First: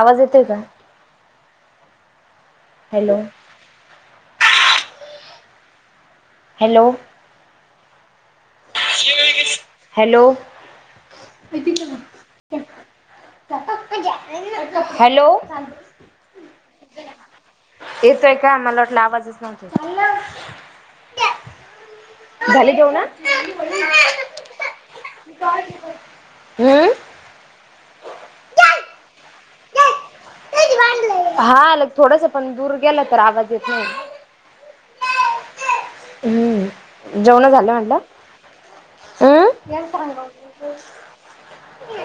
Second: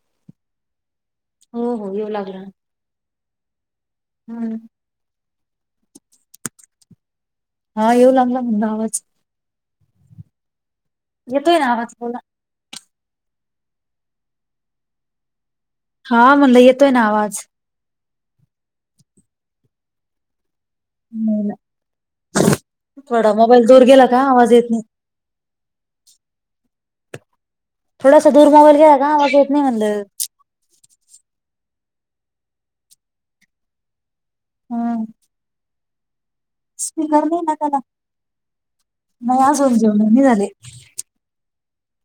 आवाज येतोय का? हो हो येऊ लागला हॅलो हम्म हॅलो हा येऊ लागला तूमचा आवाज हॅलो येतोय ना आवाज बोला हॅलो हा म्हणंल येतोय ना आवाज येतोय का मला वाटला आवाजच न्हवता येत नाही ना, झाली जेवण? थोडा मोबाईल दूर गेला का आवाज येत नाही अमम्मं थोडासा दूर मोबाईल गेला का आवाज येत नाही म्हणलं हा ल थोडसं पण दूर गेलं तर आवाज येत नाही हम हम्म स्पीकर नाही जेवण ना झालं त्याला म्हटलं नाही अं अजून जेवण नाही झाले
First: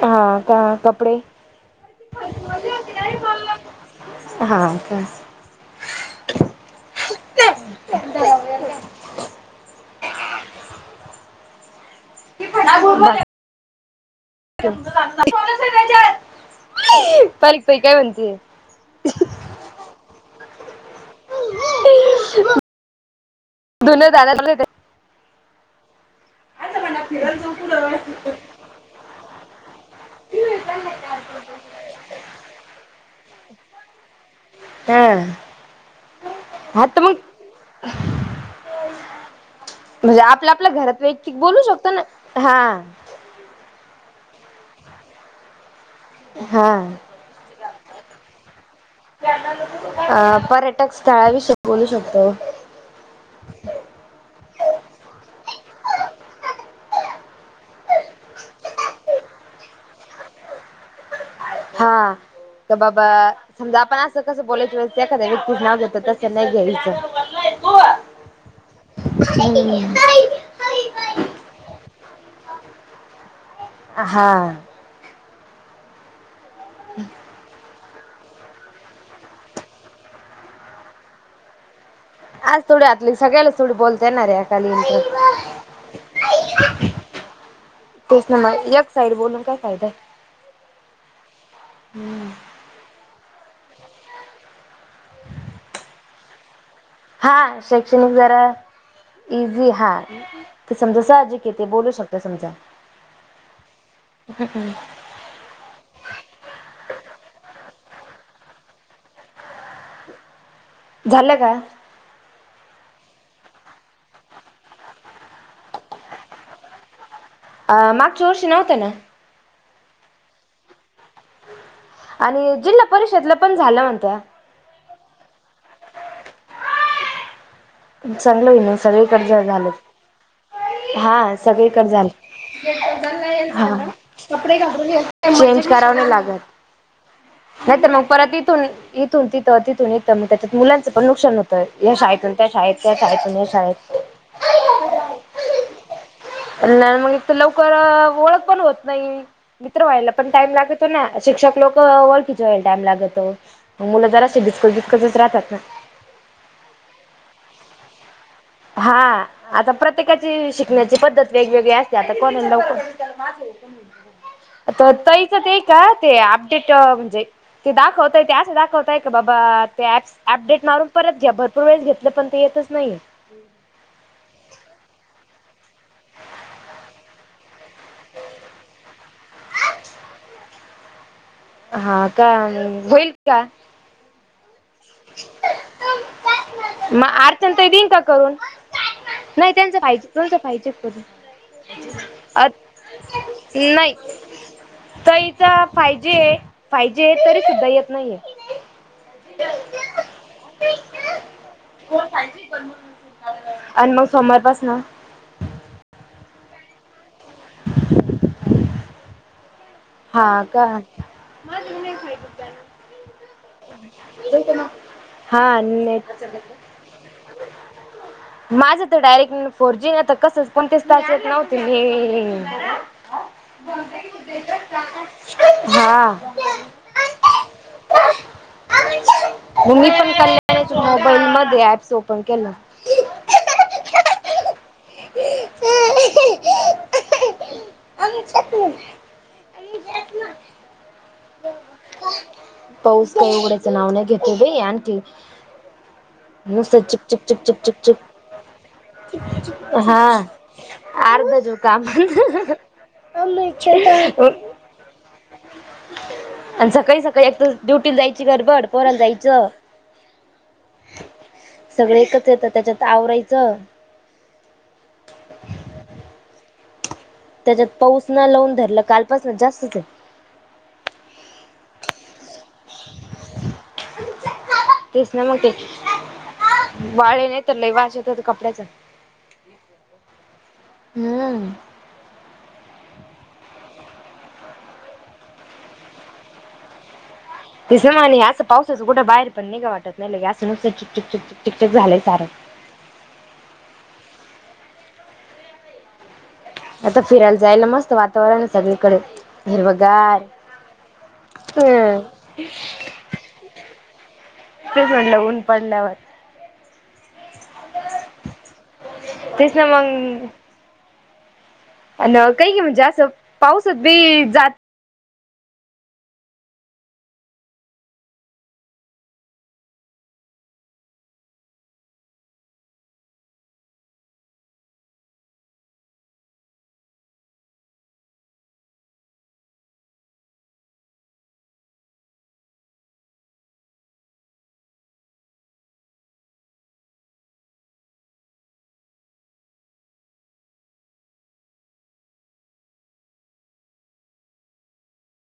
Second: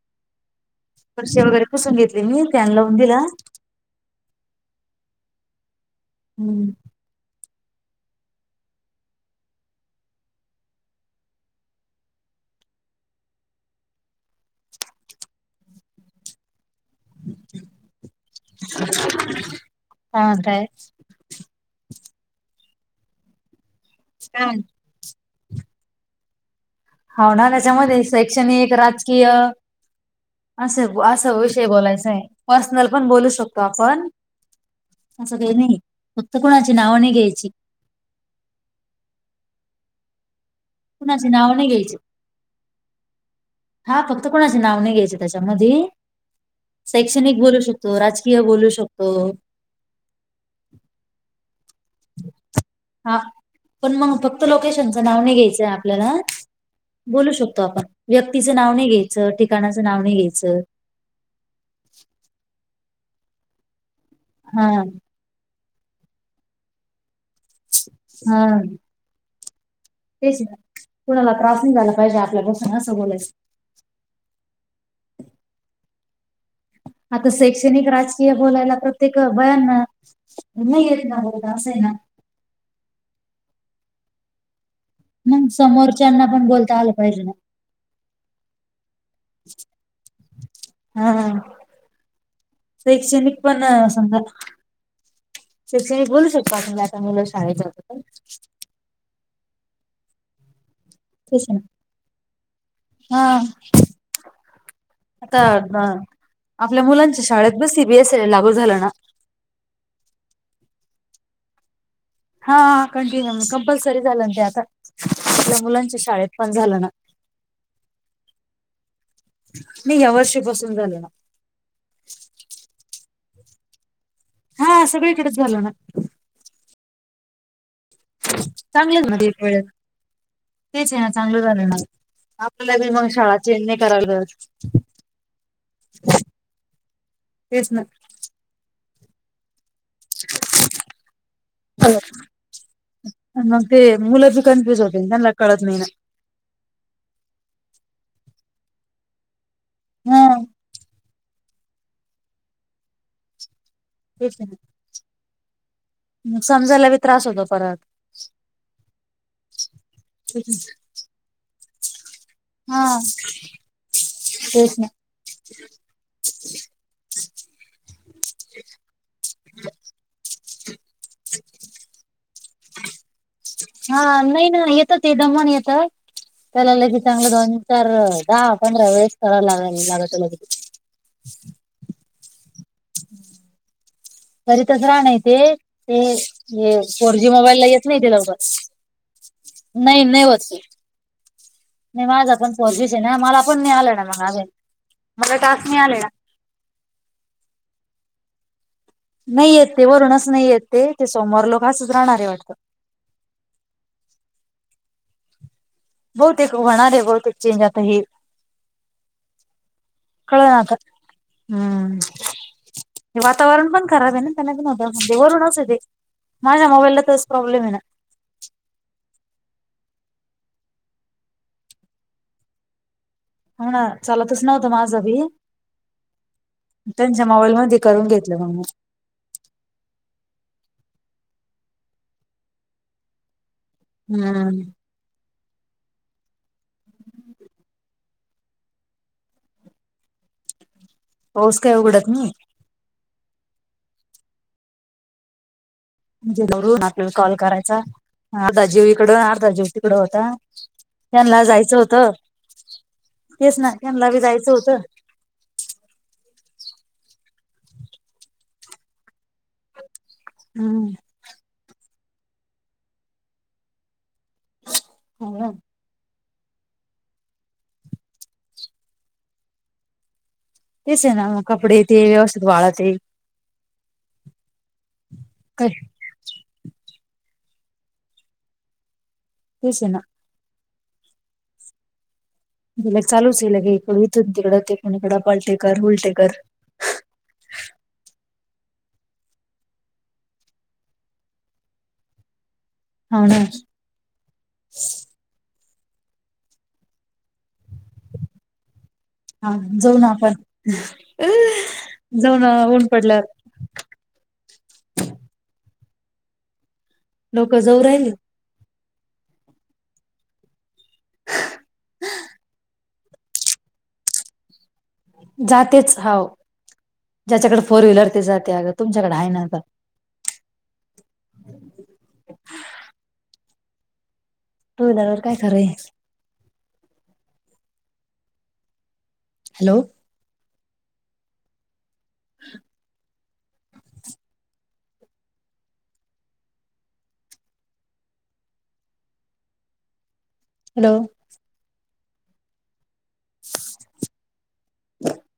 हा का कपडे फरशी वगैरे पुसून घेतली मी, फॅन लावून दिला. हा का हम्म बाय [unintelligible] काय म्हणताय? धून झालं [unintelligible] हाव ना त्याच्यामध्ये शैक्षणिक, राजकीय असं बो असं विषय बोलायचं हाय, पर्सनल पण बोलू शकतो आपण हा सगळी नाही, फक्त कुणाची हा नाव तर नाही मग घ्यायची. म्हणजे आपल्या, आपल्या घरात कुणाची वैयक्तिक नावं बोलू नाही शकतो घ्यायची ना. हा हा फक्त कोणाचे नाव नाही घ्यायच त्याच्यामधी हा शैक्षणिक बोलू शकतो, राजकीय बोलू शकतो. अ पर्यटक स्थळाविषयक बोलू शकतो. हा, पण मग फक्त लोकेशनच नाव नाही घ्यायचंय आपल्याला बोलू शकतो आपण, व्यक्तीचं नाव नाही घ्यायचं ठिकाणाच नाव नाही घ्यायच हा, तर बाबा समजा आपण असं कसं हा बोलायच त्या एखाद्या व्यक्तीच नाव घेतो तस नाही घ्यायचं हां हमम्मं तेच ना कुणाला त्रास नाही झाला पाहिजे आपल्यापासून असं बोलायचं. हा. आता शैक्षणिक राज कीय बोलायला प्रत्येक बायांना नाही येत ना बोलता असं आहे ना. आस थोडी आतली सगळ्याच थोडी बोलता येणार आहे [unintelligible] मंग समोरच्यांना पण बोलता आलं पाहिजे ना तेच ना मग एक साईड बोलून काय फायदा आहे. हा हा शैक्षणिक पण समजा शैक्षणिक बोलू शकतो आपण यात हा शैक्षणिक जरा इझी हा ते समजा तेच साहजिक ना आहे ते बोलू शकता समजा, हा हो की नाय. आता अह आपल्या मुलांच्या शाळेत B C B S E लागू झाल ना झालं का? हा कंटिन्यू कंपल्सरी झालं ना ते आता आपल्या मुलांच्या शाळेत पण झालं ना अह मागच्या वर्षी नव्हतं ना नाही या वर्षीपासुन झालं आणि जिल्हा परिषदला पण झालं म्हणत्या हा सगळीकडेच झाल ना चांगल आहे ना चांगलं सगळीकडज एक वेळेस झालं, तेच आहे ना हां चांगलं झालं ना सगळीकडे आपल्याला बी मग शाळा झालं [unintelligible] चेंज नाही हां करावी लागत चेंज कराव नाही लागत. तेच ना. नाहीतर मग परत तिथून इथून तिथं तिथून इथं मग त्याच्यात मुलांचं पण नुकसान होतं या शाळेतून शाळेच्या शाळेतुन मग ते शाळेत मुलं बी कन्फ्युज होते ना त्यांना कळत नाही ना नाय मग तर लवकर ओळख पण होत नाही मित्र व्हायला हा पण टाइम लागतो ना, शिक्षक लोक ओळखीच व्हायला टाइम लागतो. मग मुलं जरासी भिचकत भिचकतच राहतात ना म समजायला बी त्रास होतो परत. हा. आता प्रत्येकाची शिकण्याची पद्धत वेगवेगळी असते आता कोणाला लवकर हा तेच ना त्याच ते का ते अपटेट म्हणजे ते दाखवत ते अस दाखवताय का बाबा ते ऍप्स अपडेट मारून परत घ्या भरपूर वेळेस घेतलं पण ते येतच नाही हा नाही ना येत ते दमण येत त्याला लगेच चांगलं दोन चार दहा पंधरा वेळेस करा लाग लागवत लगेच हा का मग होईल का तरी तच राह नाही ते ही मग फोर जी अर्चना मोबाईल ला ताई येत देईन नाही का ते करून? लवकर नाही त्यांच नाही [unintelligible] होत ते पाहियजेच कर नाही माझा पण फोर जीच आहे ना मला पण नाही [unintelligible] मला टास्क नाय आलेलं. फाय जी आहे तरी सुद्धा येत नाहीये नाही येत ते वरूनच नाही येत ते ते सोमवार लोक असंच राहणारे वाटतं आणि मग सोमवारपासन बहुत होणार आहे बहुत चेंज आता हे हा कळ ना का. आता हम्म हे वातावरण पण खराब आहे ना त्यांना पण होत वरूनच हा आहे ते नेट माझ्या मोबाईलला तोच प्रॉब्लेम आहे ना माझं तर डायरेक्ट फोर जी आहे तर कसच कोणतीच टास्क येत नव्हती मी हो ना चालतच नव्हतं माझं बी हा. त्यांच्या मोबाईलमध्ये करून घेतलं म मी. मी पण कल्या मोबाईलमध्ये ऍप्स ओपन केलं. हम्म. [unintelligible] [unintelligible] पाऊस काय उघडत नाही. पाऊस काय उघडायच नाव नाही घेतो बाई आणखी म्हणजे नुसतं घरून चीप आपल्याला चीप कॉल चीप चीप करायचा. चीप. अर्धा जीव इकडं अर्धा जीव तिकडं हा होता. आर्ध त्यांना तर जायचं काम [unintelligible] होतं तेच ना त्यांना बी [unintelligible] जायचं होतं आणि सकाळी सकाळी एकत ड्युटीला जायची गडबड, पोराला जायचं हम्म. सगळे एकच येत त्याच्यात आवरायचं हा. त्याच्यात पाऊस न लावून धरलं कालपासन जास्तच ये. तेच आहे ना मग, कपडे ते व्यवस्थित वाळते तेच ना मग, ते काय वाळे नाही तर लई वास येतो, त्या कपड्याचा. तेच ना. हम्म. चालूच आहे चे लगे इथून तिकडं, तिथून इकडं, पलटे कर, उलटे कर तसं म्हणे असं पावसाचं कुठं बाहेर पण नाही जाऊ वाटत ना लगे असं नुसत, चिक चिक चिक चिक टिक टिक झालंय सारं. हाव ना. आता फिरायला जायला मस्त वातावरण आहे सगळीकडे. हा जाऊ ना हिरवगार आपण हम्म जाऊ ना ऊन पडल्यावर. तेच म्हणलं ऊन पडल्यावर. लोक जाऊ राहिले. तेच ना मंग अन् काही गे म्हणजे असं पाऊसत बी जात जातेच हाव, ज्याच्याकडे फोर व्हीलर ते जाते. अगं तुमच्याकडे हाय ना आता. [unintelligible] हॅलो. हॅलो. [inaudible]